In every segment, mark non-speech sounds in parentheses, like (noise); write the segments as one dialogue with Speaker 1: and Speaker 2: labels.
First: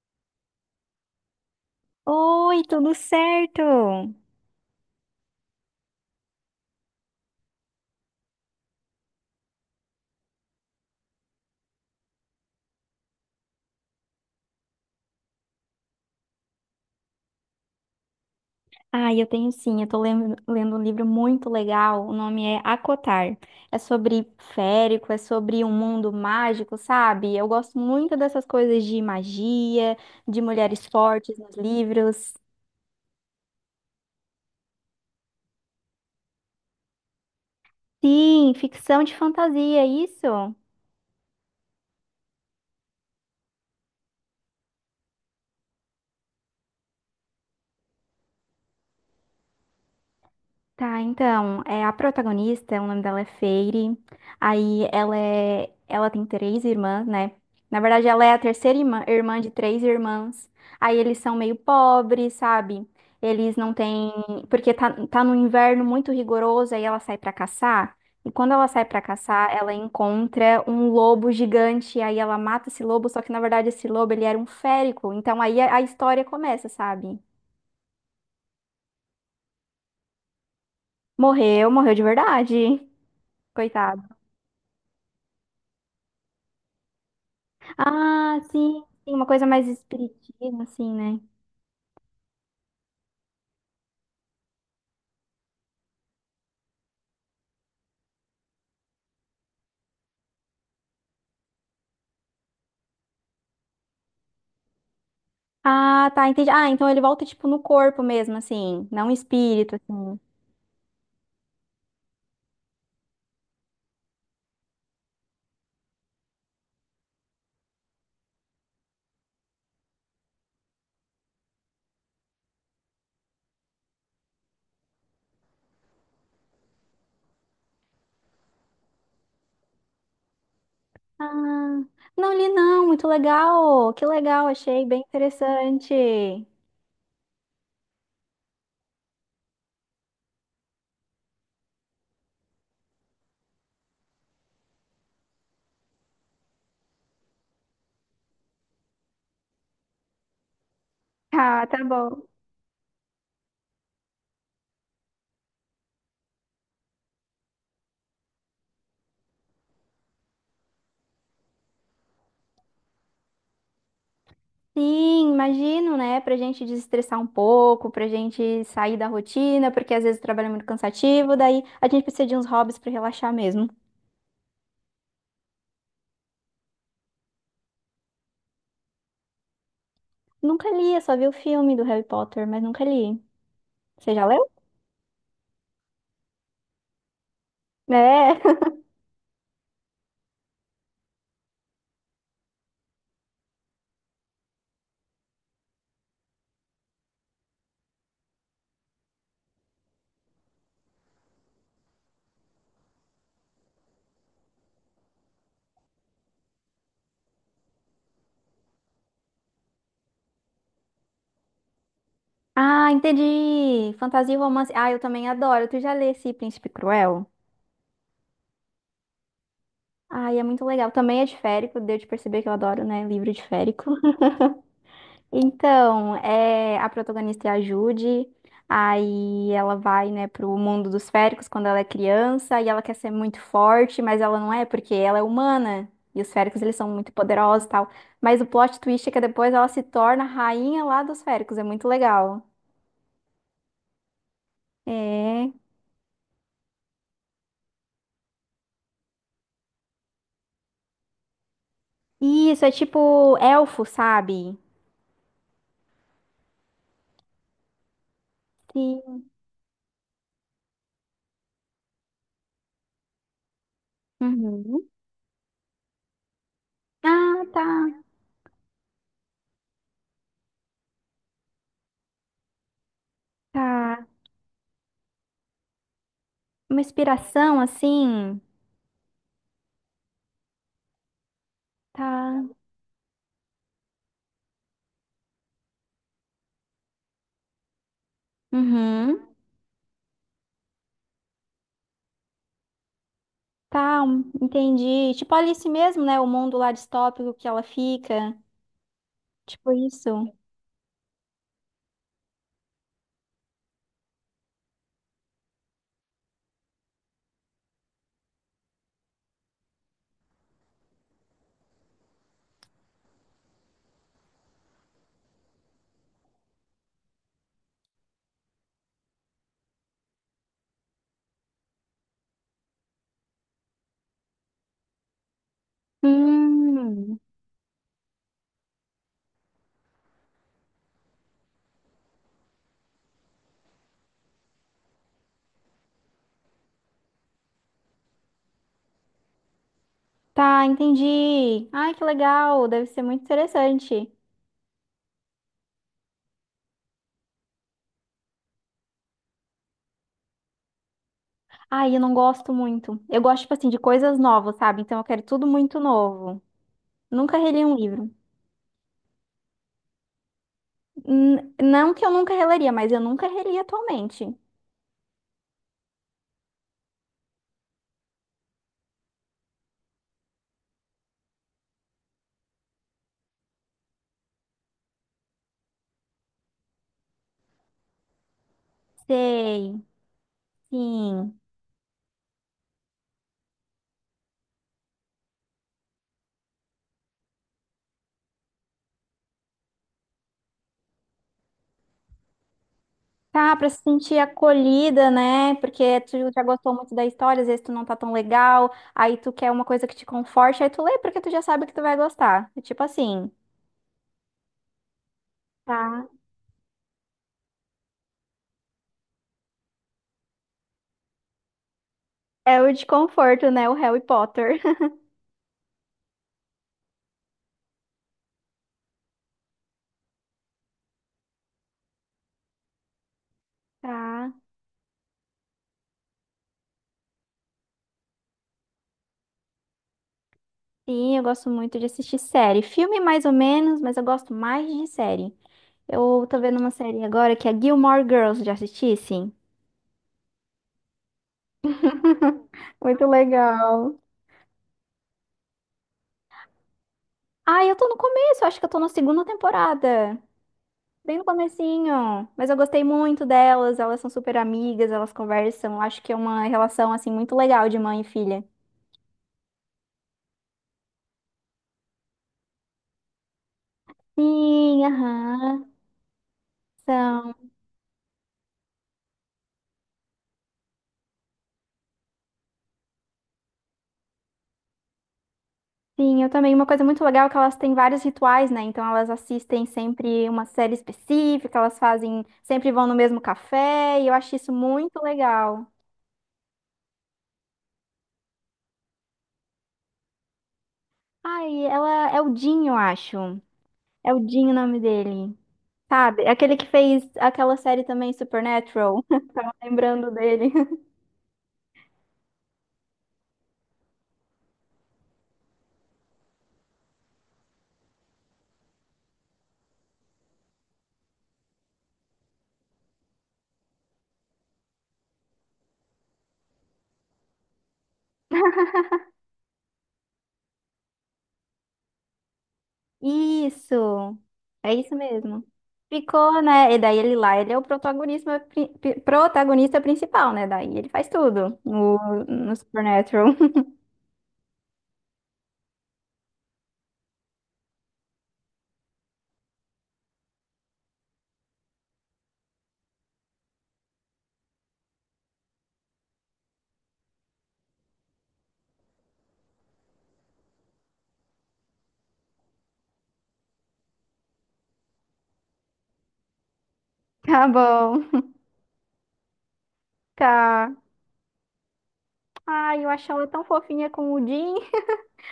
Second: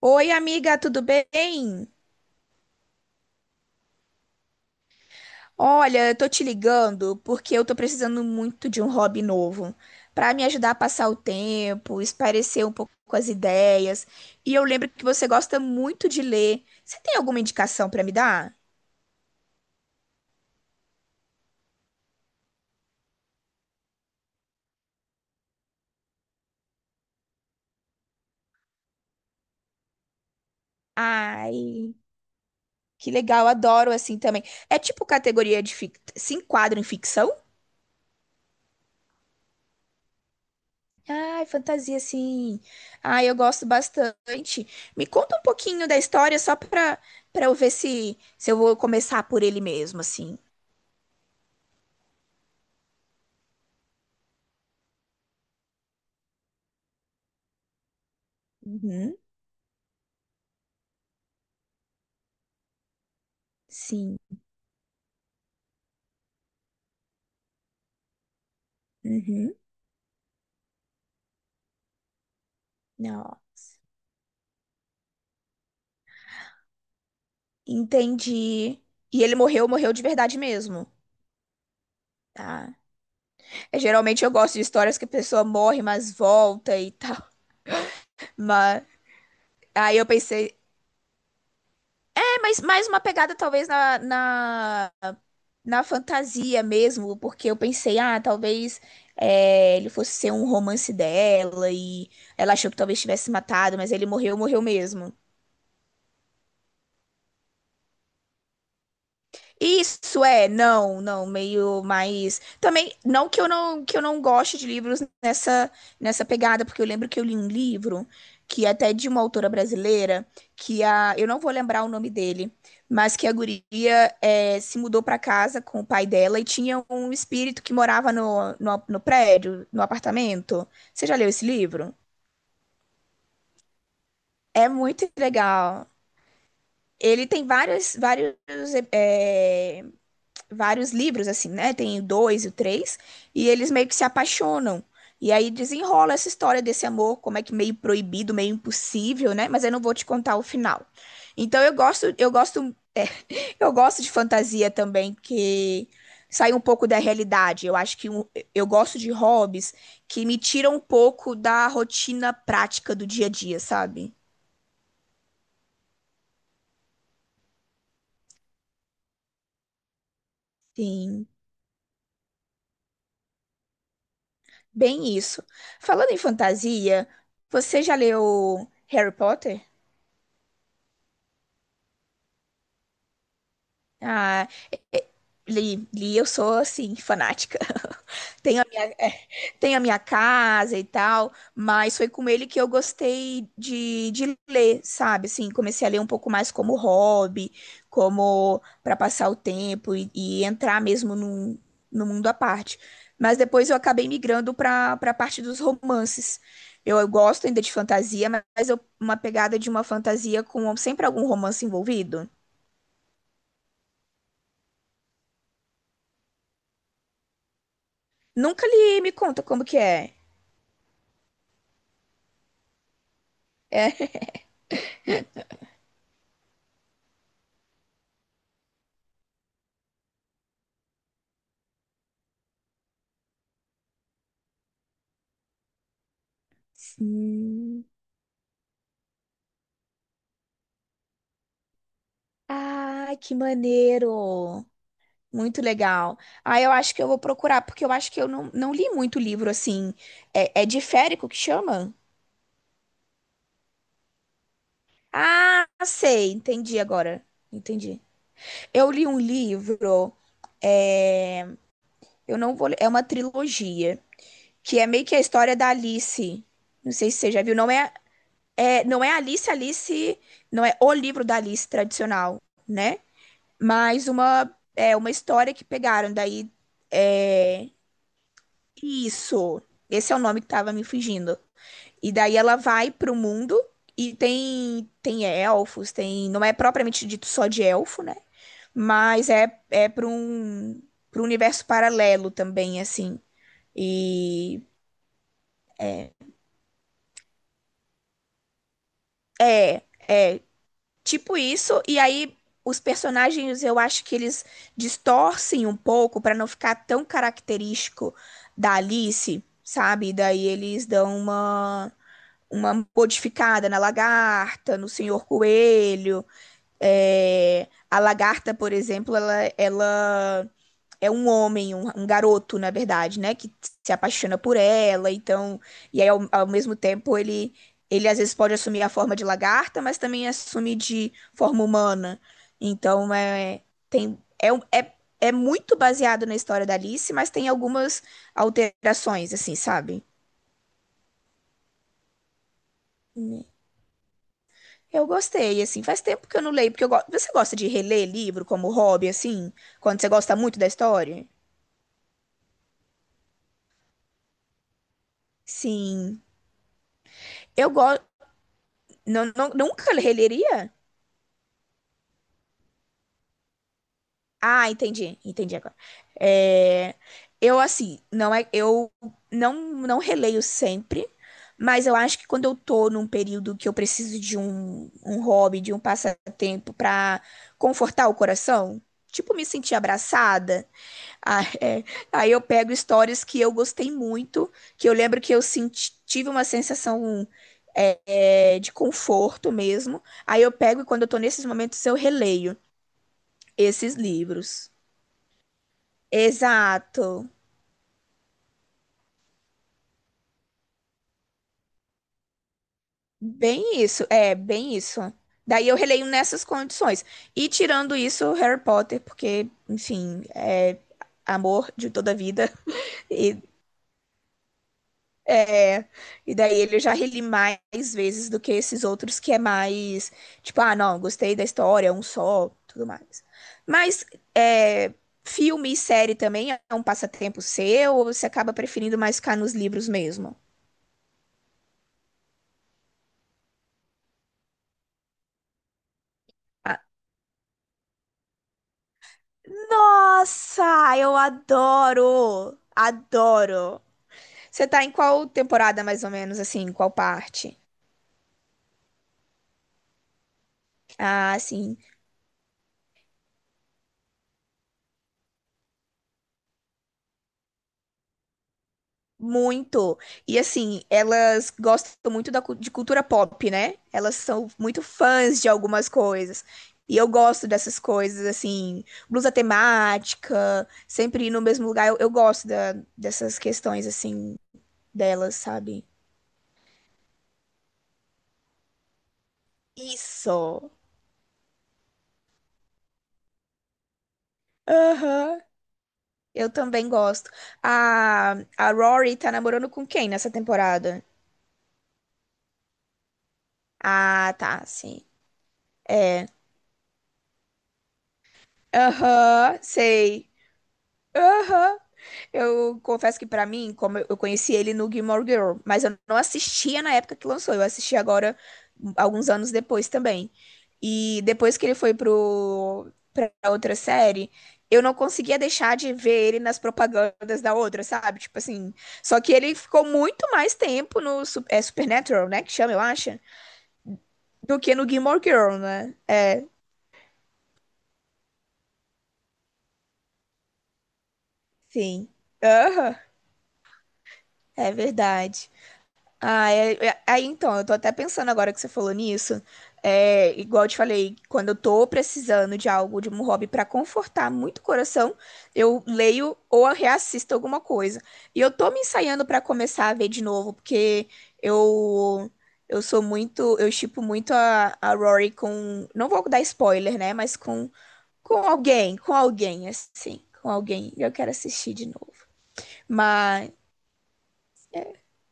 Speaker 1: Oi, amiga, tudo bem?
Speaker 2: Oi, tudo certo?
Speaker 1: Olha, eu tô te ligando porque eu tô precisando muito de um hobby novo pra me ajudar a passar o tempo, espairecer um pouco as ideias. E eu lembro que você gosta muito de ler. Você tem alguma indicação pra me dar?
Speaker 2: Ah, eu tenho sim, eu tô lendo um livro muito legal, o nome é Acotar. É sobre férico, é sobre um mundo mágico, sabe? Eu gosto muito dessas coisas de magia, de mulheres fortes nos
Speaker 1: Ai,
Speaker 2: livros.
Speaker 1: que legal, adoro assim também. É tipo categoria de fic... se enquadra em ficção?
Speaker 2: Sim, ficção de fantasia, é isso?
Speaker 1: Ai, fantasia, sim. Ai, eu gosto bastante. Me conta um pouquinho da história só pra eu ver se eu vou começar por ele mesmo, assim.
Speaker 2: Tá, então, é a protagonista, o nome dela é Feire. Aí ela é, ela tem 3 irmãs, né? Na verdade, ela é a terceira irmã,
Speaker 1: Uhum,
Speaker 2: irmã de 3 irmãs. Aí eles são meio pobres, sabe? Eles não têm,
Speaker 1: sim.
Speaker 2: porque tá, tá no inverno muito rigoroso, aí ela sai pra caçar. E quando ela sai pra caçar,
Speaker 1: Uhum.
Speaker 2: ela encontra um lobo gigante, aí ela mata esse lobo, só que na
Speaker 1: Não.
Speaker 2: verdade esse lobo ele era um férico. Então aí a história começa, sabe?
Speaker 1: Entendi. E ele morreu, morreu de verdade mesmo.
Speaker 2: Morreu, morreu de
Speaker 1: Tá.
Speaker 2: verdade.
Speaker 1: É,
Speaker 2: Coitado.
Speaker 1: geralmente eu gosto de histórias que a pessoa morre, mas volta e tal. (laughs)
Speaker 2: Ah,
Speaker 1: Mas
Speaker 2: sim, sim, uma coisa mais
Speaker 1: aí eu pensei,
Speaker 2: espiritismo, assim, né?
Speaker 1: é, mas mais uma pegada talvez na na fantasia mesmo, porque eu pensei, ah, talvez é, ele fosse ser um romance dela e ela achou que talvez tivesse matado, mas ele morreu, morreu mesmo.
Speaker 2: Ah, tá, entendi. Ah, então ele volta, tipo, no corpo mesmo, assim, não um espírito, assim.
Speaker 1: Isso é, não, não, meio mais. Também, que eu não goste de livros nessa pegada, porque eu lembro que eu li um livro que é até de uma autora brasileira, que a eu não vou lembrar o nome dele, mas que a guria é, se mudou para casa com o pai dela e tinha um espírito que morava no prédio, no apartamento. Você já leu esse
Speaker 2: Ah,
Speaker 1: livro?
Speaker 2: não li não, muito legal, que legal,
Speaker 1: É
Speaker 2: achei bem
Speaker 1: muito legal.
Speaker 2: interessante.
Speaker 1: Ele tem vários é, vários livros, assim, né? Tem o dois e o três, e eles meio que se apaixonam. E aí desenrola essa história desse amor, como é que meio proibido, meio impossível, né? Mas eu não vou te contar o final. Então
Speaker 2: Ah, tá bom.
Speaker 1: eu gosto de fantasia também, que sai um pouco da realidade. Eu acho que eu gosto de hobbies que me tiram um pouco da rotina prática do dia a dia, sabe?
Speaker 2: Sim, imagino, né, pra gente desestressar um pouco, pra gente sair da rotina, porque às vezes o trabalho é muito
Speaker 1: Sim,
Speaker 2: cansativo, daí a gente precisa de uns hobbies pra relaxar mesmo.
Speaker 1: bem isso. Falando em fantasia, você já leu Harry Potter?
Speaker 2: Nunca li, eu só vi o filme do Harry Potter, mas nunca li. Você já
Speaker 1: Ah,
Speaker 2: leu?
Speaker 1: Li, eu sou assim, fanática. (laughs)
Speaker 2: É.
Speaker 1: Tenho a minha, é, tenho a minha casa e tal, mas foi com ele que eu gostei de ler, sabe? Assim, comecei a ler um pouco mais como hobby, como para passar o tempo e entrar mesmo num, no mundo à parte. Mas depois eu acabei migrando para a parte dos romances. Eu gosto ainda de fantasia, mas eu, uma pegada de uma fantasia com sempre algum romance envolvido.
Speaker 2: Ah, entendi. Fantasia e romance. Ah, eu também adoro. Tu já lê esse Príncipe Cruel?
Speaker 1: Nunca li, me conta como que é.
Speaker 2: Ai, é muito legal. Também é de férico, deu de perceber que eu adoro, né? Livro de férico. (laughs) Então, é, a protagonista é a Judy. Aí ela vai, né, pro mundo dos féricos quando ela é criança e ela quer ser muito forte, mas ela não é porque ela é humana. E os féricos, eles são muito poderosos e
Speaker 1: Sim.
Speaker 2: tal. Mas o plot twist é que depois ela se torna a rainha lá dos féricos. É muito legal.
Speaker 1: Ai, que maneiro!
Speaker 2: É.
Speaker 1: Muito legal. Ah, eu acho que eu vou procurar, porque eu acho que eu não, não li muito livro assim. É, é diférico que chama?
Speaker 2: Isso, é tipo elfo, sabe?
Speaker 1: Ah, sei, entendi agora. Entendi. Eu li um
Speaker 2: Sim.
Speaker 1: livro, é, eu não vou, é uma trilogia, que é
Speaker 2: Uhum.
Speaker 1: meio que a história da Alice. Não sei se você
Speaker 2: Ah,
Speaker 1: já viu,
Speaker 2: tá,
Speaker 1: não é, é, não é Alice, não é o livro da Alice tradicional, né?
Speaker 2: tá.
Speaker 1: Mas uma, é uma história que pegaram, daí.
Speaker 2: Uma inspiração
Speaker 1: É,
Speaker 2: assim,
Speaker 1: Isso. Esse é o nome que tava me fugindo. E daí
Speaker 2: tá.
Speaker 1: ela vai pro mundo e tem elfos, tem, não é propriamente dito só de elfo, né?
Speaker 2: Uhum.
Speaker 1: Mas é para um universo paralelo também assim.
Speaker 2: Tá,
Speaker 1: E
Speaker 2: entendi. Tipo Alice mesmo, né? O mundo lá distópico que ela fica. Tipo
Speaker 1: é,
Speaker 2: isso.
Speaker 1: é tipo isso e aí os personagens eu acho que eles distorcem um pouco para não ficar tão característico da Alice, sabe? Daí eles dão uma modificada na lagarta, no senhor coelho. É, a lagarta, por exemplo, ela é um homem, um garoto, na verdade, né? Que se apaixona por ela, então. E aí, ao mesmo tempo,
Speaker 2: Hum.
Speaker 1: ele às vezes pode assumir a forma de lagarta, mas também assume de forma humana. Então, é, tem, é, um- é, é muito baseado na história da Alice, mas tem algumas alterações, assim, sabe?
Speaker 2: Tá, entendi. Ai, que legal. Deve ser muito interessante.
Speaker 1: Eu gostei, assim, faz tempo que eu não leio, porque eu gosto. Você gosta de reler livro como hobby, assim? Quando você gosta muito da história?
Speaker 2: Ai, eu não gosto muito. Eu gosto, tipo assim, de coisas novas, sabe? Então eu quero tudo muito
Speaker 1: Sim.
Speaker 2: novo. Nunca reli
Speaker 1: Eu
Speaker 2: um livro.
Speaker 1: gosto. Não, não- nunca releria?
Speaker 2: Não que eu nunca releria, mas eu nunca reli atualmente.
Speaker 1: Ah, entendi. Entendi agora. É, eu, assim, não é. Eu não, não releio sempre, mas eu acho que quando eu tô num período que eu preciso de um, um hobby, de um passatempo pra confortar o coração, tipo, me sentir
Speaker 2: Sei.
Speaker 1: abraçada.
Speaker 2: Sim.
Speaker 1: Ah, é. Aí eu pego histórias que eu gostei muito, que eu lembro que eu tive uma sensação de conforto mesmo. Aí eu pego e quando eu tô nesses momentos eu releio
Speaker 2: Tá, pra se
Speaker 1: esses
Speaker 2: sentir
Speaker 1: livros.
Speaker 2: acolhida, né? Porque tu já gostou muito da
Speaker 1: Exato.
Speaker 2: história, às vezes tu não tá tão legal, aí tu quer uma coisa que te conforte, aí tu lê porque tu já sabe que tu vai gostar. É tipo assim.
Speaker 1: Bem isso, é, bem isso. Daí eu releio
Speaker 2: Tá.
Speaker 1: nessas condições. E tirando isso, Harry Potter, porque, enfim, é amor de toda a vida.
Speaker 2: É o de
Speaker 1: (laughs) E
Speaker 2: conforto, né? O Harry Potter. (laughs)
Speaker 1: É, e daí ele já reli mais vezes do que esses outros que é mais, tipo, ah, não, gostei da história, é um só, tudo mais. Mas
Speaker 2: Tá.
Speaker 1: é, filme e série também é um passatempo seu ou você acaba preferindo mais ficar nos livros mesmo?
Speaker 2: Sim, eu gosto muito de assistir série. Filme mais ou menos, mas eu gosto mais de série. Eu tô vendo uma
Speaker 1: Ah,
Speaker 2: série agora que é Gilmore Girls, já assisti, sim.
Speaker 1: Nossa, eu adoro!
Speaker 2: Muito
Speaker 1: Adoro!
Speaker 2: legal.
Speaker 1: Você tá em qual temporada, mais ou menos, assim, em qual parte?
Speaker 2: Ah, eu tô no começo, acho que eu tô na segunda temporada. Bem no
Speaker 1: Ah, sim.
Speaker 2: comecinho, mas eu gostei muito delas, elas são super amigas, elas conversam, acho que é uma relação assim muito legal de mãe e filha.
Speaker 1: Muito. E assim, elas gostam muito da, de cultura pop, né? Elas são
Speaker 2: Sim,
Speaker 1: muito fãs de
Speaker 2: aham,
Speaker 1: algumas coisas. E eu gosto
Speaker 2: são.
Speaker 1: dessas coisas, assim, blusa temática, sempre ir no mesmo lugar. Eu gosto dessas questões, assim, delas, sabe?
Speaker 2: Sim, eu também. Uma coisa muito legal é que elas têm vários rituais, né? Então elas assistem sempre uma
Speaker 1: Isso.
Speaker 2: série específica, elas fazem, sempre vão no mesmo café, e eu acho isso muito
Speaker 1: Aham.
Speaker 2: legal.
Speaker 1: Eu também gosto. A, a Rory tá namorando com quem nessa temporada?
Speaker 2: Ai, ela é o Dinho, eu acho. É o
Speaker 1: Ah,
Speaker 2: Dinho o
Speaker 1: tá,
Speaker 2: nome
Speaker 1: sim.
Speaker 2: dele. Sabe?
Speaker 1: É.
Speaker 2: É aquele que fez aquela série também Supernatural. (laughs)
Speaker 1: Aham,
Speaker 2: Lembrando
Speaker 1: sei.
Speaker 2: dele.
Speaker 1: Aham. Eu confesso que pra mim, como eu conheci ele no Gilmore Girl, mas eu não assistia na época que lançou, eu assisti agora um, alguns anos depois também. E depois que ele foi pro para outra série, eu não conseguia deixar de ver ele nas propagandas da outra, sabe? Tipo assim, só que ele ficou muito mais tempo no Supernatural, né, que chama, eu acho,
Speaker 2: Isso.
Speaker 1: do
Speaker 2: É
Speaker 1: que no
Speaker 2: isso
Speaker 1: Gilmore
Speaker 2: mesmo.
Speaker 1: Girl, né?
Speaker 2: Ficou, né? E daí ele lá, ele é o protagonista, protagonista principal, né? Daí ele faz tudo no,
Speaker 1: Sim.
Speaker 2: no
Speaker 1: Aham,
Speaker 2: Supernatural. (laughs)
Speaker 1: é verdade. Ah, é, aí então, eu tô até pensando agora que você falou nisso. É, igual eu te falei, quando eu tô precisando de algo, de um hobby pra confortar muito o coração, eu leio ou eu reassisto alguma coisa. E eu tô me ensaiando pra começar a ver de novo, porque eu sou muito, eu shippo muito a Rory com, não vou dar spoiler, né, mas
Speaker 2: Tá
Speaker 1: com
Speaker 2: bom.
Speaker 1: com
Speaker 2: Tá.
Speaker 1: alguém. Eu quero assistir de novo.
Speaker 2: Ai, eu achava tão fofinha com o Jim,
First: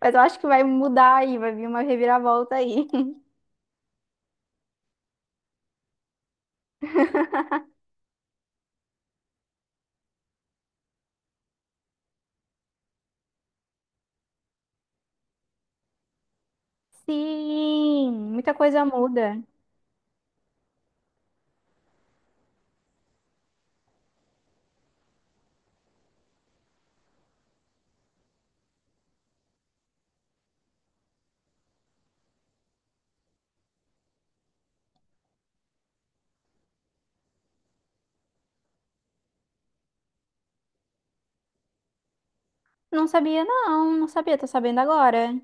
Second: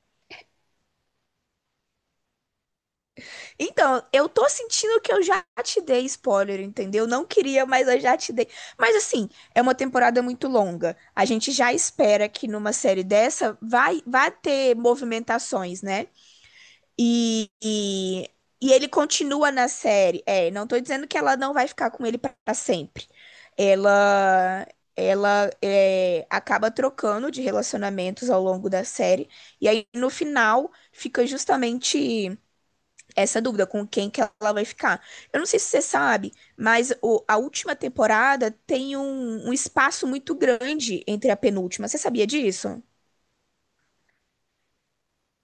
Speaker 2: mas eu acho que vai mudar aí, vai vir uma reviravolta aí. (laughs)
Speaker 1: Então, eu tô sentindo que eu já te dei spoiler, entendeu? Não queria, mas eu já te dei. Mas assim, é uma temporada muito longa. A gente já espera que numa série dessa vai ter movimentações, né? E,
Speaker 2: Sim,
Speaker 1: e,
Speaker 2: muita
Speaker 1: e
Speaker 2: coisa
Speaker 1: ele
Speaker 2: muda.
Speaker 1: continua na série. É, não tô dizendo que ela não vai ficar com ele pra sempre. Ela, Ela é, acaba trocando de relacionamentos ao longo da série. E aí, no final, fica justamente essa dúvida com quem que ela vai ficar. Eu não sei se você sabe, mas a última temporada tem um, um espaço muito grande entre a penúltima. Você sabia disso?
Speaker 2: Não sabia, não, não sabia, tô sabendo agora.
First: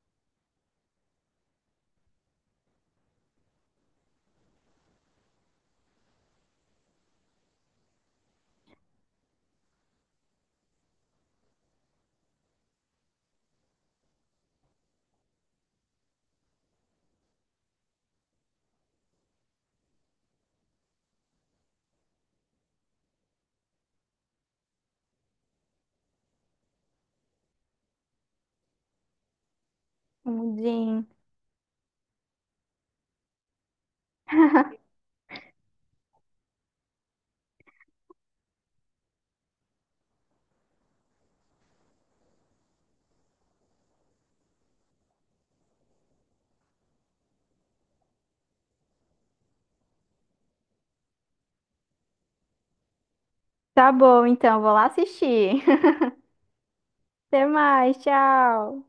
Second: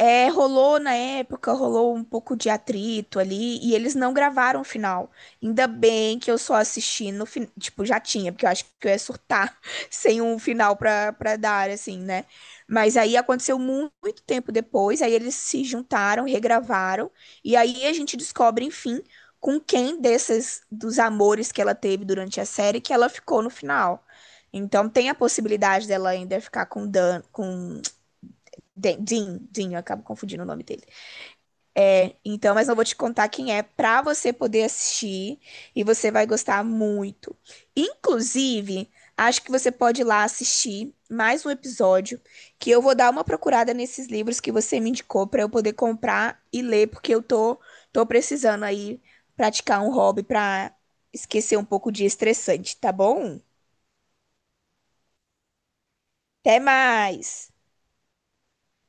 Speaker 1: É, rolou na época, rolou um pouco de atrito ali, e eles não gravaram o final. Ainda bem que eu só assisti no final. Tipo, já tinha, porque eu acho que eu ia surtar (laughs) sem um final pra dar, assim, né? Mas aí aconteceu muito tempo depois, aí eles se juntaram, regravaram, e aí a gente descobre, enfim, com quem desses, dos amores que ela teve durante a série, que ela ficou no final. Então tem a possibilidade dela ainda ficar com Dan, com (tsk) Dean, Dean, eu acabo
Speaker 2: O
Speaker 1: confundindo o nome dele.
Speaker 2: Jim.
Speaker 1: Então, mas não vou te contar quem é pra você poder
Speaker 2: (laughs)
Speaker 1: assistir e você vai gostar muito. Inclusive, acho que você pode ir lá assistir mais um episódio que eu vou dar uma procurada nesses livros que você me indicou pra eu poder comprar e ler, porque eu tô precisando aí praticar um hobby pra esquecer um pouco de estressante, tá bom?
Speaker 2: Tá bom, então, vou lá assistir. (laughs)
Speaker 1: Até
Speaker 2: Até
Speaker 1: mais.
Speaker 2: mais, tchau.